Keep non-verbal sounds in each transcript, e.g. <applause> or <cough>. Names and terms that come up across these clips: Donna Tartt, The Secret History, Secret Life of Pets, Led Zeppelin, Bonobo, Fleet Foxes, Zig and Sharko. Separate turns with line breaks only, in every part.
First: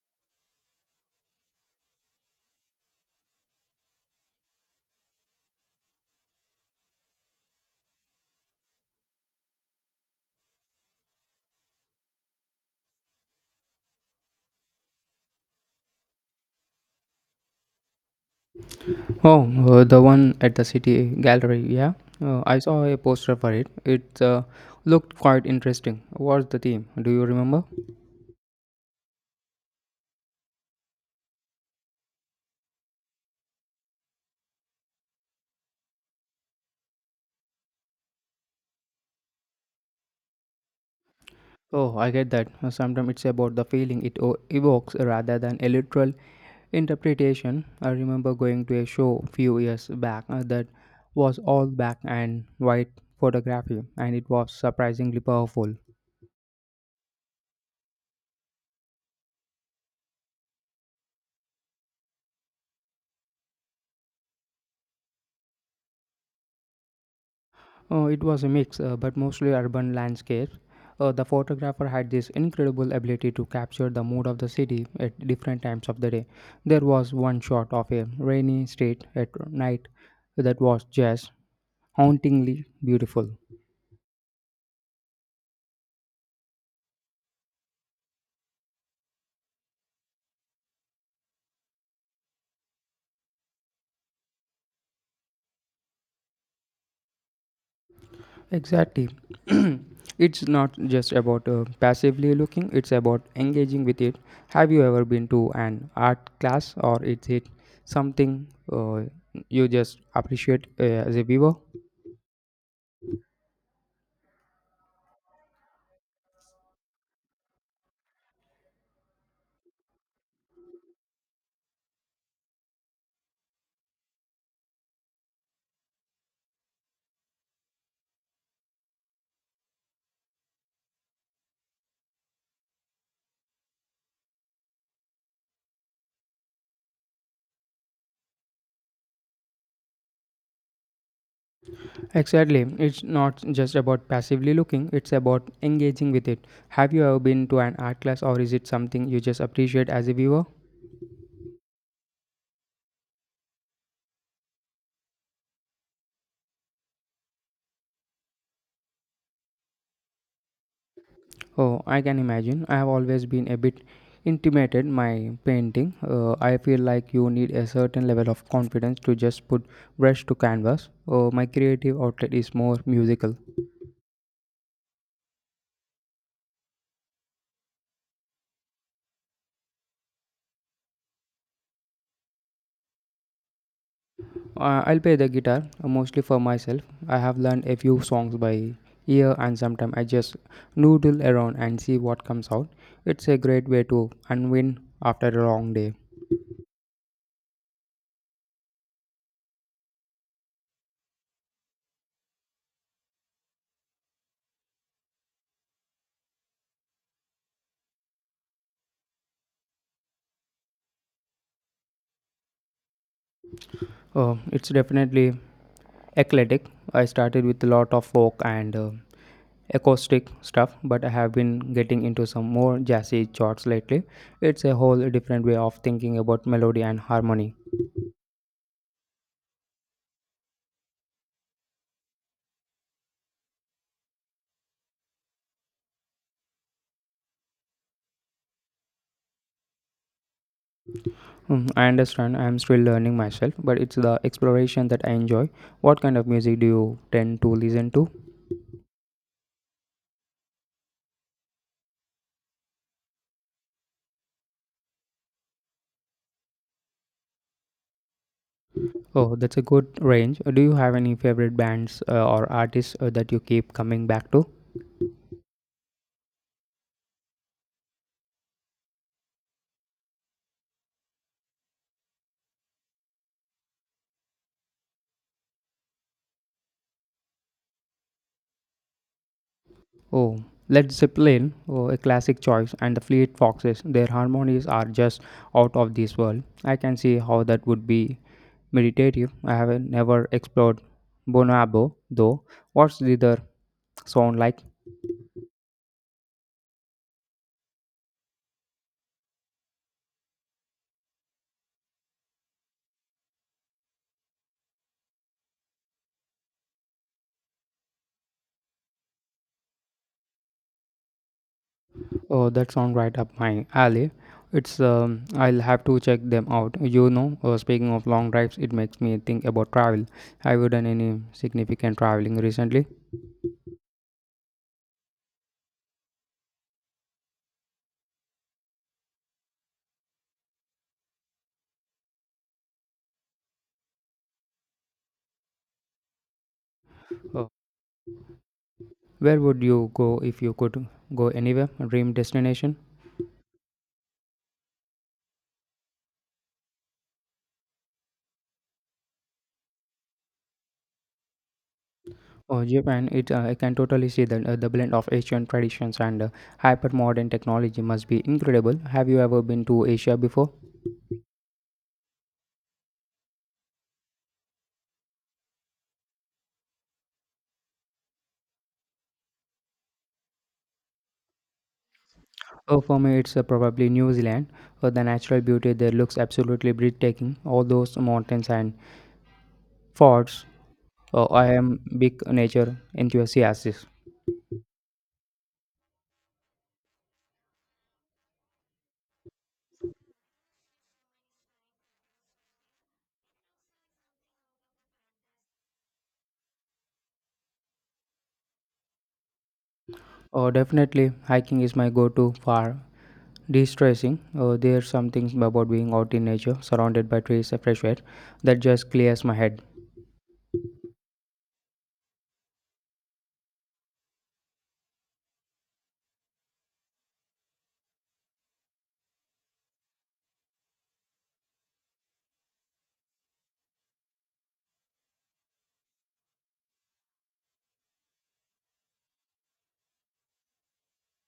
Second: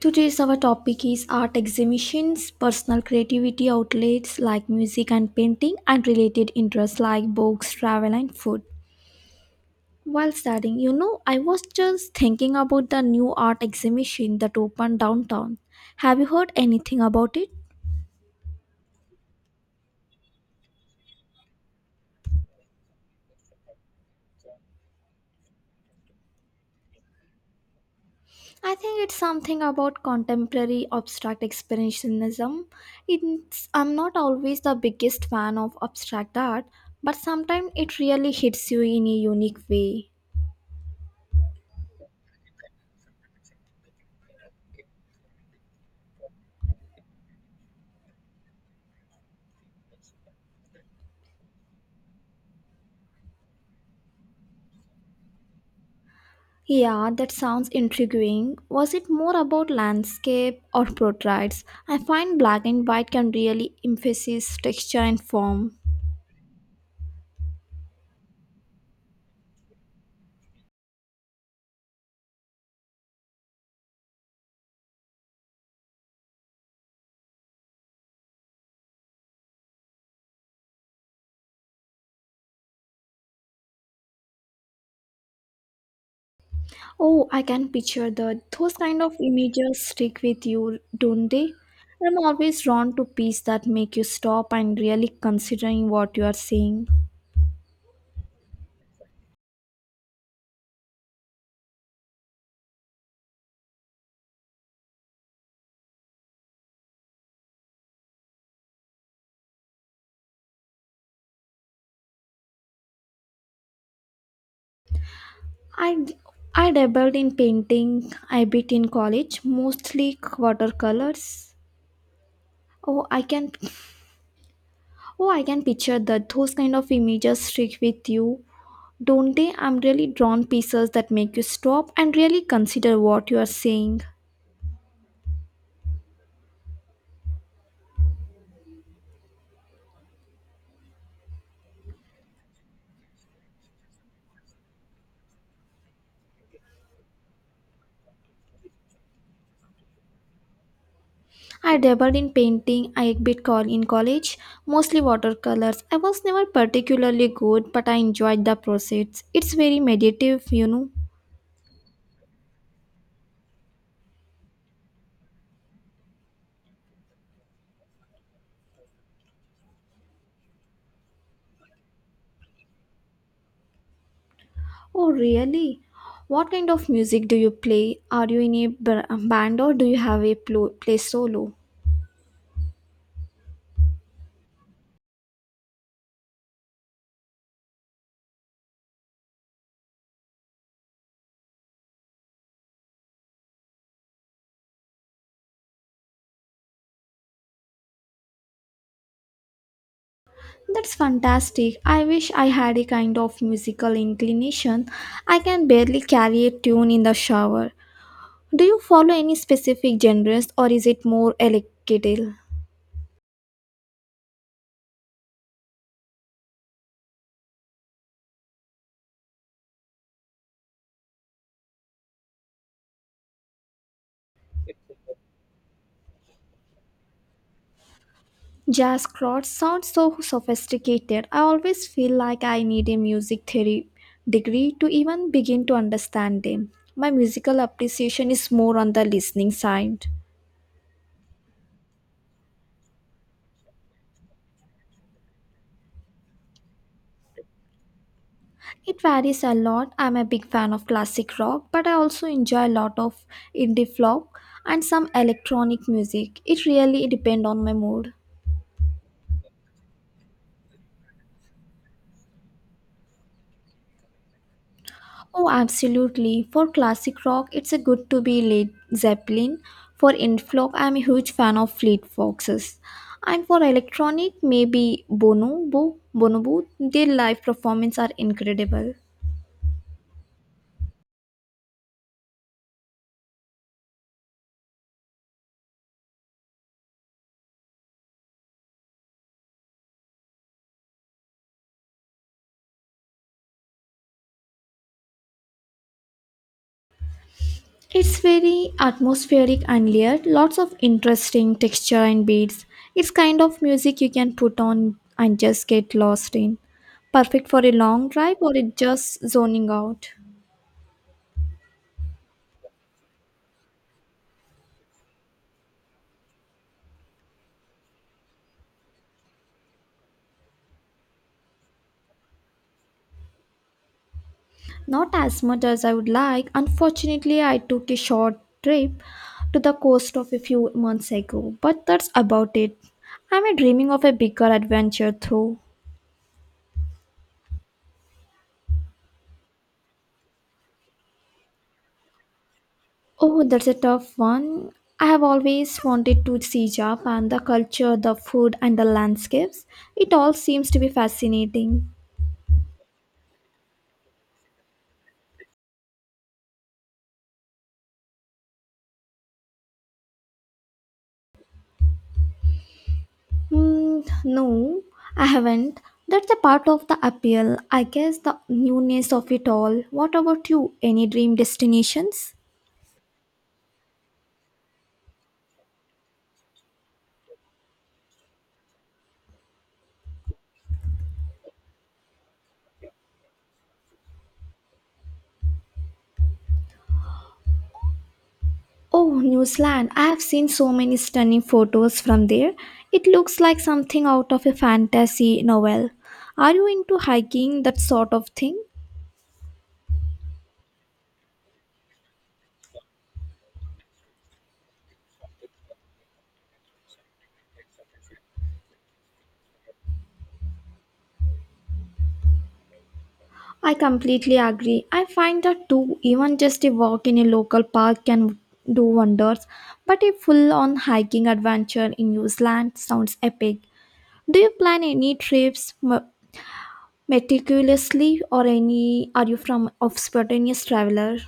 Today's our topic is art exhibitions, personal creativity outlets like music and painting, and related interests like books, travel, and food. While studying, I was just thinking about the new art exhibition that opened downtown. Have you heard anything about it?
Oh, the one at the City Gallery, yeah. I saw a poster for it. It looked quite interesting. What's the theme? Do you remember?
I think it's something about contemporary abstract expressionism. I'm not always the biggest fan of abstract art, but sometimes it really hits you in a unique way.
Oh, I get that. Sometimes it's about the feeling it evokes rather than a literal interpretation. I remember going to a show few years back that was all black and white photography, and it was surprisingly powerful.
Yeah, that sounds intriguing. Was it more about landscape or portraits? I find black and white can really emphasize texture and form.
It was a mix, but mostly urban landscapes. The photographer had this incredible ability to capture the mood of the city at different times of the day. There was one shot of a rainy street at night that was just hauntingly beautiful.
Oh, I can picture that. Those kind of images stick with you, don't they? I'm always drawn to pieces that make you stop and really considering what you are seeing.
Exactly. <clears throat> It's not just about passively looking, it's about engaging with it. Have you ever been to an art class, or is it something you just appreciate as a viewer?
I I dabbled in painting a bit in college, mostly watercolors. Oh, I can Oh, I can picture that those kind of images stick with you, don't they? I'm really drawn pieces that make you stop and really consider what you are saying.
Exactly. It's not just about passively looking, it's about engaging with it. Have you ever been to an art class, or is it something you just appreciate as a viewer?
I dabbled in painting I a bit call in college, mostly watercolors. I was never particularly good, but I enjoyed the process. It's very meditative.
Oh, I can imagine. I have always been a bit intimidated my painting. I feel like you need a certain level of confidence to just put brush to canvas. My creative outlet is more musical.
Oh, really? What kind of music do you play? Are you in a band or do you have a play solo?
I'll play the guitar mostly for myself. I have learned a few songs by ear, and sometimes I just noodle around and see what comes out. It's a great way to unwind after a long day.
That's fantastic. I wish I had a kind of musical inclination. I can barely carry a tune in the shower. Do you follow any specific genres or is it more eclectic?
It's definitely eclectic. I started with a lot of folk and acoustic stuff, but I have been getting into some more jazzy chords lately. It's a whole different way of thinking about melody and harmony.
Jazz chords sound so sophisticated. I always feel like I need a music theory degree to even begin to understand them. My musical appreciation is more on the listening side.
Mm, I understand. I'm still learning myself, but it's the exploration that I enjoy. What kind of music do you tend to listen to?
It varies a lot. I'm a big fan of classic rock, but I also enjoy a lot of indie folk and some electronic music. It really depends on my mood.
Oh, that's a good range. Do you have any favorite bands or artists that you keep coming back to?
Oh, absolutely. For classic rock, it's a good to be Led Zeppelin. For indie folk, I'm a huge fan of Fleet Foxes. And for electronic, maybe Bonobo. Bonobo, their live performances are incredible.
Oh, Led Zeppelin, oh, a classic choice, and the Fleet Foxes. Their harmonies are just out of this world. I can see how that would be meditative. I have never explored Bonobo, though. What's the other sound like?
It's very atmospheric and layered, lots of interesting texture and beats. It's kind of music you can put on and just get lost in. Perfect for a long drive or it just zoning out.
Oh, that sounds right up my alley. It's I'll have to check them out. You know, speaking of long drives, it makes me think about travel. Have you done any significant traveling recently?
Not as much as I would like. Unfortunately, I took a short trip to the coast of a few months ago, but that's about it. I'm a dreaming of a bigger adventure through.
Uh, where would you go if you could go anywhere? Dream destination?
Oh, that's a tough one. I have always wanted to see Japan, the culture, the food, and the landscapes. It all seems to be fascinating.
Oh, Japan. It I can totally see that the blend of Asian traditions and hyper modern technology must be incredible. Have you ever been to Asia before?
Hmm, no, I haven't. That's a part of the appeal, I guess, the newness of it all. What about you? Any dream destinations?
Oh, for me, it's probably New Zealand. The natural beauty there looks absolutely breathtaking. All those mountains and Forts, I am big nature enthusiast.
Oh, New Zealand. I have seen so many stunning photos from there. It looks like something out of a fantasy novel. Are you into hiking, that sort of thing?
Definitely, hiking is my go-to for de-stressing. There's something about being out in nature, surrounded by trees and fresh air, that just clears my head.
I completely agree. I find that too, even just a walk in a local park can do wonders, but a full on hiking adventure in New Zealand sounds epic. Do you plan any trips meticulously or any are you from of spontaneous traveler?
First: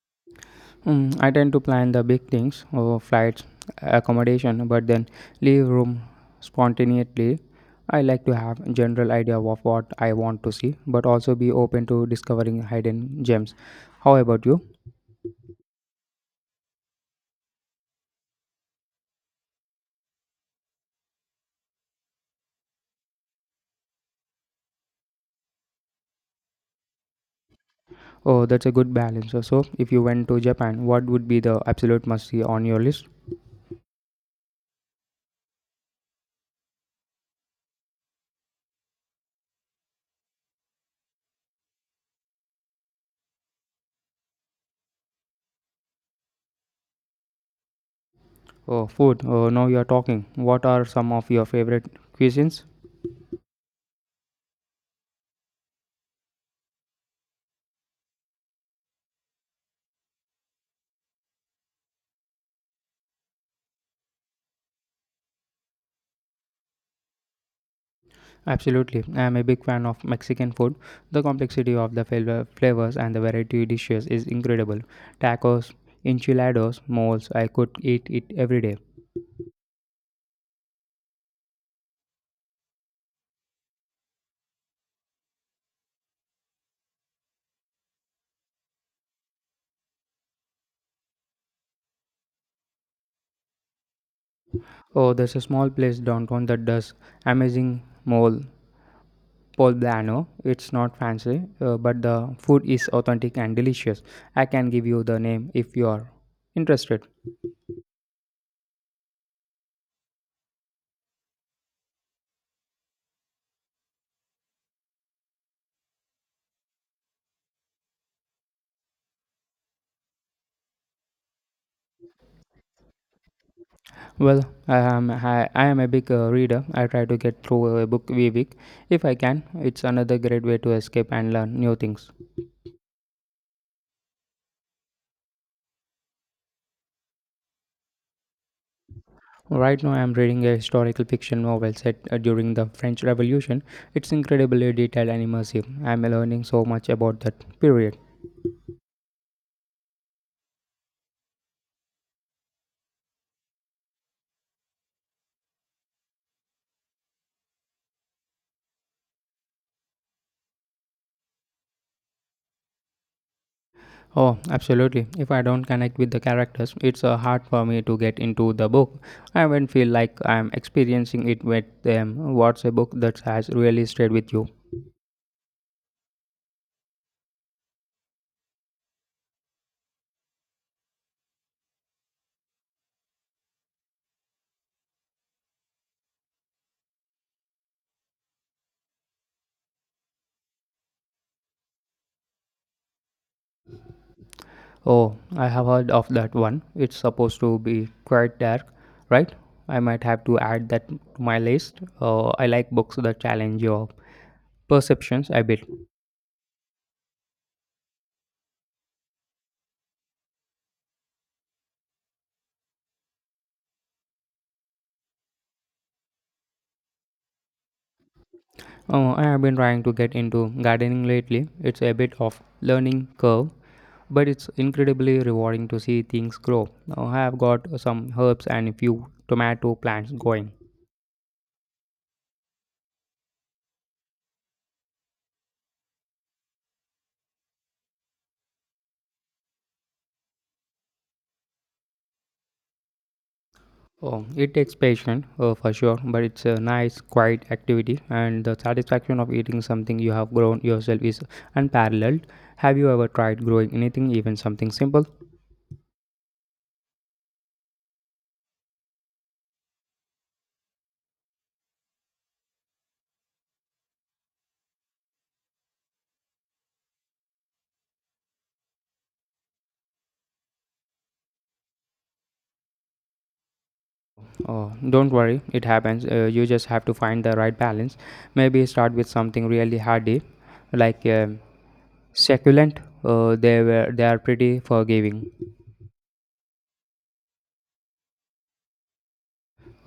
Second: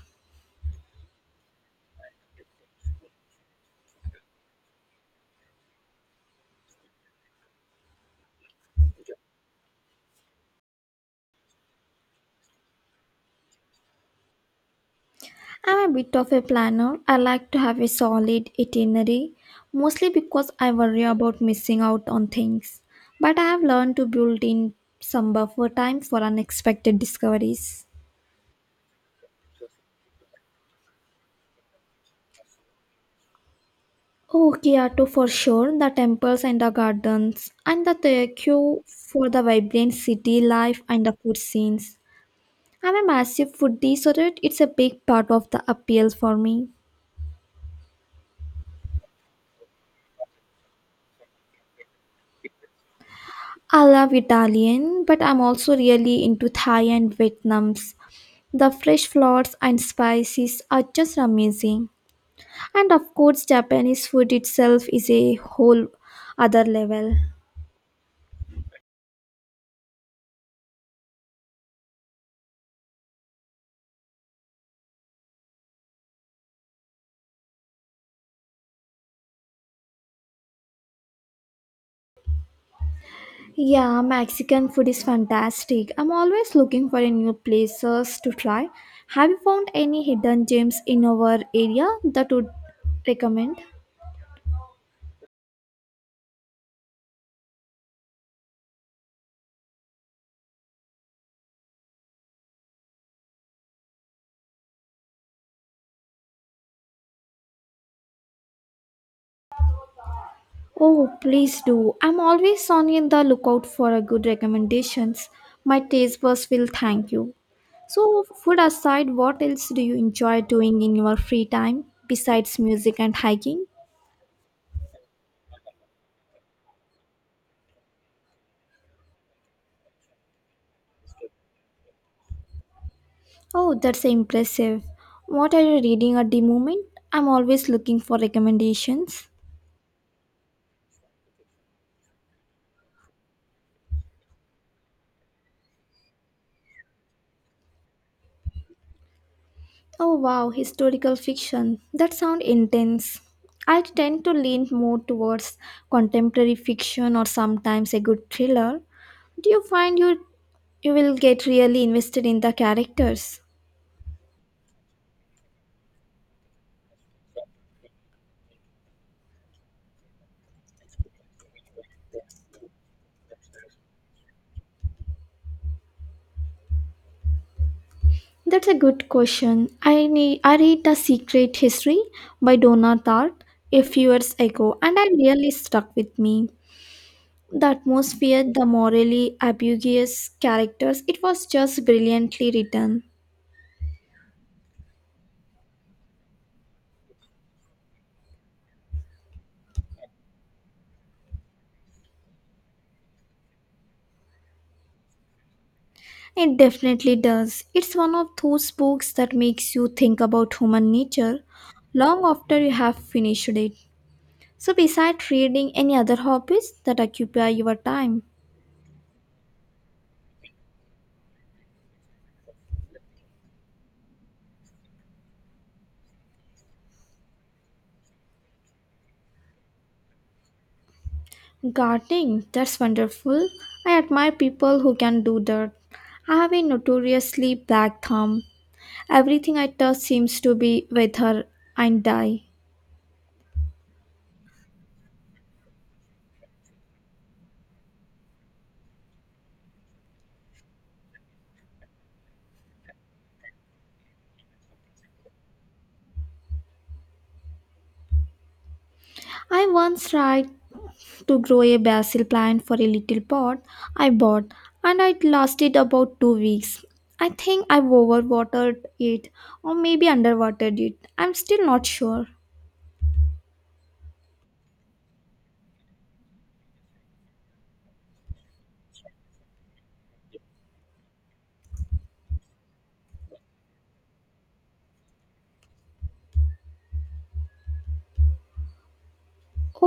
Mm, I tend to plan the big things, flights, accommodation, but then leave room spontaneously. I like to have a general idea of what I want to see, but also be open to discovering hidden gems. How about you?
I'm a bit of a planner. I like to have a solid itinerary, mostly because I worry about missing out on things. But I have learned to build in some buffer time for unexpected discoveries.
Oh, that's a good balance. So, if you went to Japan, what would be the absolute must see on your list?
Oh, Kyoto for sure, the temples and the gardens, and the Tokyo for the vibrant city life and the food scenes. I'm a massive foodie, so that it's a big part of the appeal for me.
Oh, food. Oh, now you're talking. What are some of your favorite cuisines?
I love Italian, but I'm also really into Thai and Vietnam's. The fresh flowers and spices are just amazing. And of course, Japanese food itself is a whole other level.
Absolutely. I am a big fan of Mexican food. The complexity of the flavors and the variety of dishes is incredible. Tacos, enchiladas, moles. I could eat it every day.
Yeah, Mexican food is fantastic. I'm always looking for a new places to try. Have you found any hidden gems in our area that would recommend?
Oh, there's a small place downtown that does amazing mole poblano. It's not fancy, but the food is authentic and delicious. I can give you the name if you are interested.
Oh, please do. I'm always on in the lookout for a good recommendations. My taste buds will thank you. So, food aside, what else do you enjoy doing in your free time besides music and hiking?
Well, I am a big reader. I try to get through a book a week if I can. It's another great way to escape and learn new things.
Oh, that's impressive. What are you reading at the moment? I'm always looking for recommendations.
Right now, I am reading a historical fiction novel set during the French Revolution. It's incredibly detailed and immersive. I am learning so much about that period.
Oh wow, historical fiction. That sounds intense. I tend to lean more towards contemporary fiction or sometimes a good thriller. Do you find you will get really invested in the characters?
Oh, absolutely. If I don't connect with the characters, it's hard for me to get into the book. I won't feel like I'm experiencing it with them. What's a book that has really stayed with you?
That's a good question. I read The Secret History by Donna Tartt a few years ago and I really stuck with me. The atmosphere, the morally ambiguous characters, it was just brilliantly written.
Oh, I have heard of that one. It's supposed to be quite dark, right? I might have to add that to my list. I like books that challenge your perceptions a bit.
It definitely does. It's one of those books that makes you think about human nature long after you have finished it. So, besides reading, any other hobbies that occupy your time?
Oh, I have been trying to get into gardening lately. It's a bit of learning curve, but it's incredibly rewarding to see things grow. Now I have got some herbs and a few tomato plants going.
Gardening, that's wonderful. I admire people who can do that. I have a notoriously black thumb. Everything I touch seems to be wither and die.
Oh, it takes patience for sure, but it's a nice, quiet activity, and the satisfaction of eating something you have grown yourself is unparalleled. Have you ever tried growing anything, even something simple?
I once tried to grow a basil plant for a little pot I bought, and it lasted about 2 weeks. I think I overwatered it, or maybe underwatered it. I'm still not sure.
Oh, don't worry, it happens. You just have to find the right balance. Maybe start with something really hardy, like succulent. Uh, they are pretty forgiving.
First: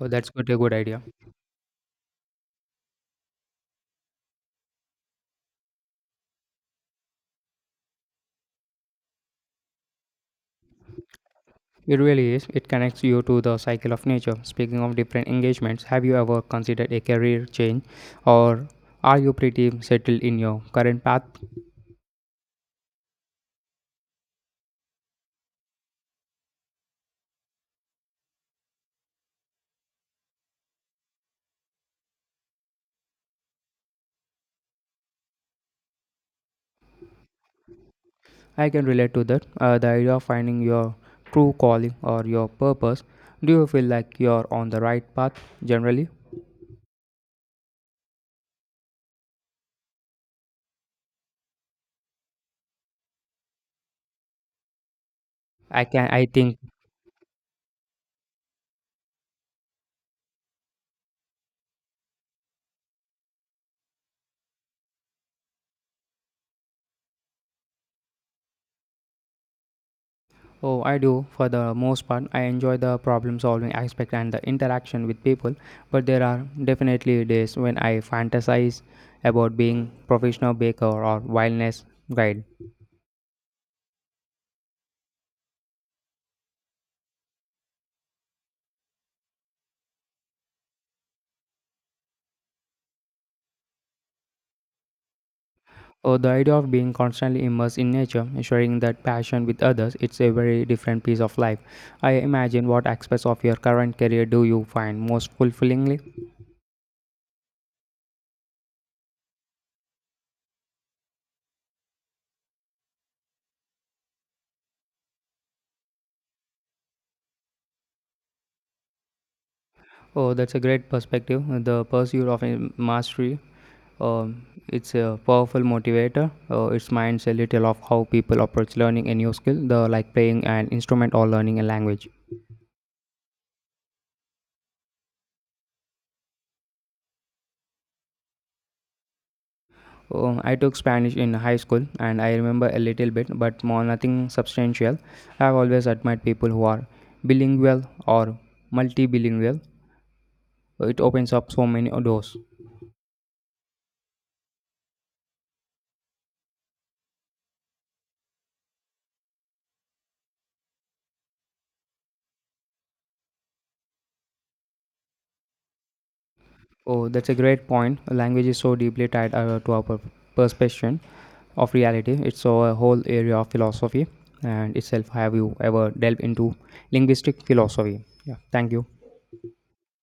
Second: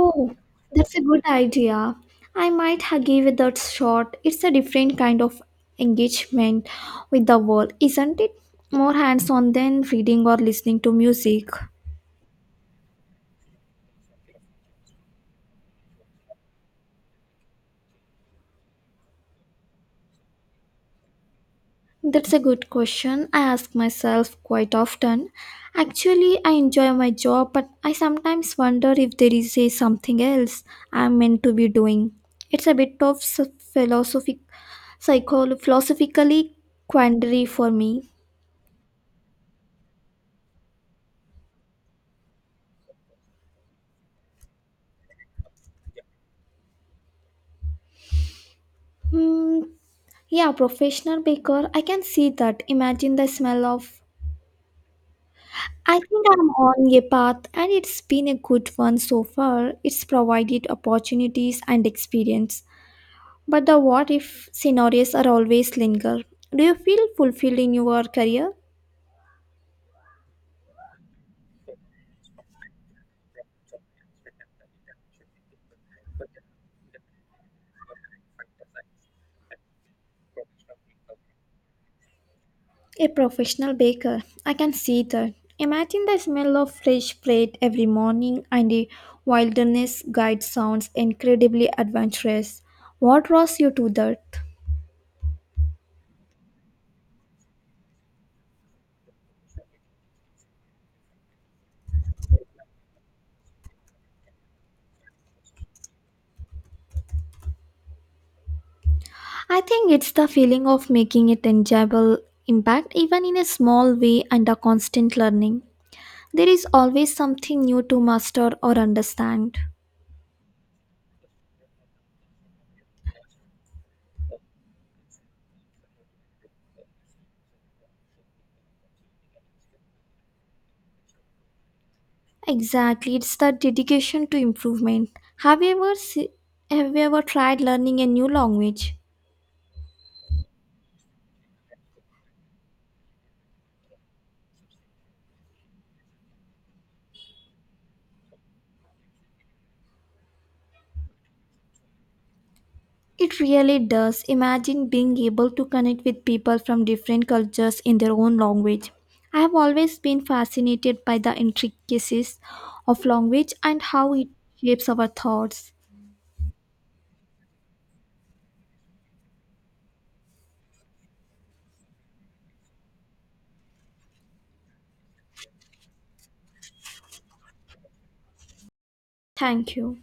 Oh, that's good, a good
that's a
idea.
good idea. I might give it that shot. It's a different kind of engagement with the world, isn't it? More hands on than reading or listening to music.
It really is. It connects you to the cycle of nature. Speaking of different engagements, have you ever considered a career change, or are you pretty settled in your current path?
That's a good question. I ask myself quite often. Actually, I enjoy my job, but I sometimes wonder if there is a something else I'm meant to be doing. It's a bit of philosophic, philosophically quandary for me.
I can relate to that. The idea of finding your true calling or your purpose. Do you feel like you're on the right path generally?
Hmm. Yeah, professional baker. I can see that. Imagine the smell of.
I
I
can I
think I'm
think.
on a path, and it's been a good one so far. It's provided opportunities and experience. But the what if scenarios are always linger. Do you feel fulfilled in your career?
Oh, I do. For the most part, I enjoy the problem solving aspect and the interaction with people, but there are definitely days when I fantasize about being professional baker or wilderness guide.
A professional baker. I can see that. Imagine the smell of fresh bread every morning and the wilderness guide sounds incredibly adventurous. What draws you to that?
Or the idea of being constantly immersed in nature, and sharing that passion with others, it's a very different piece of life. I imagine what aspects of your current career do you find most fulfillingly?
I think it's the feeling of making a tangible impact, even in a small way, and the constant learning. There is always something new to master or understand.
Oh, that's a great perspective. The pursuit of a mastery. It's a powerful motivator. It reminds a little of how people approach learning a new skill, the like playing an instrument or learning a language.
Exactly, it's the dedication to improvement. Have you ever se- have you ever tried learning a new language?
I took Spanish in high school and I remember a little bit, but more nothing substantial. I've always admired people who are bilingual or multibilingual. It opens up so many doors.
It really does. Imagine being able to connect with people from different cultures in their own language. I have always been fascinated by the intricacies of language and how it shapes our thoughts.
Oh, that's a great point. Language is so deeply tied to our perception of reality. It's a whole area of philosophy and itself. Have you ever delved into linguistic philosophy? Yeah, thank you.
Thank you.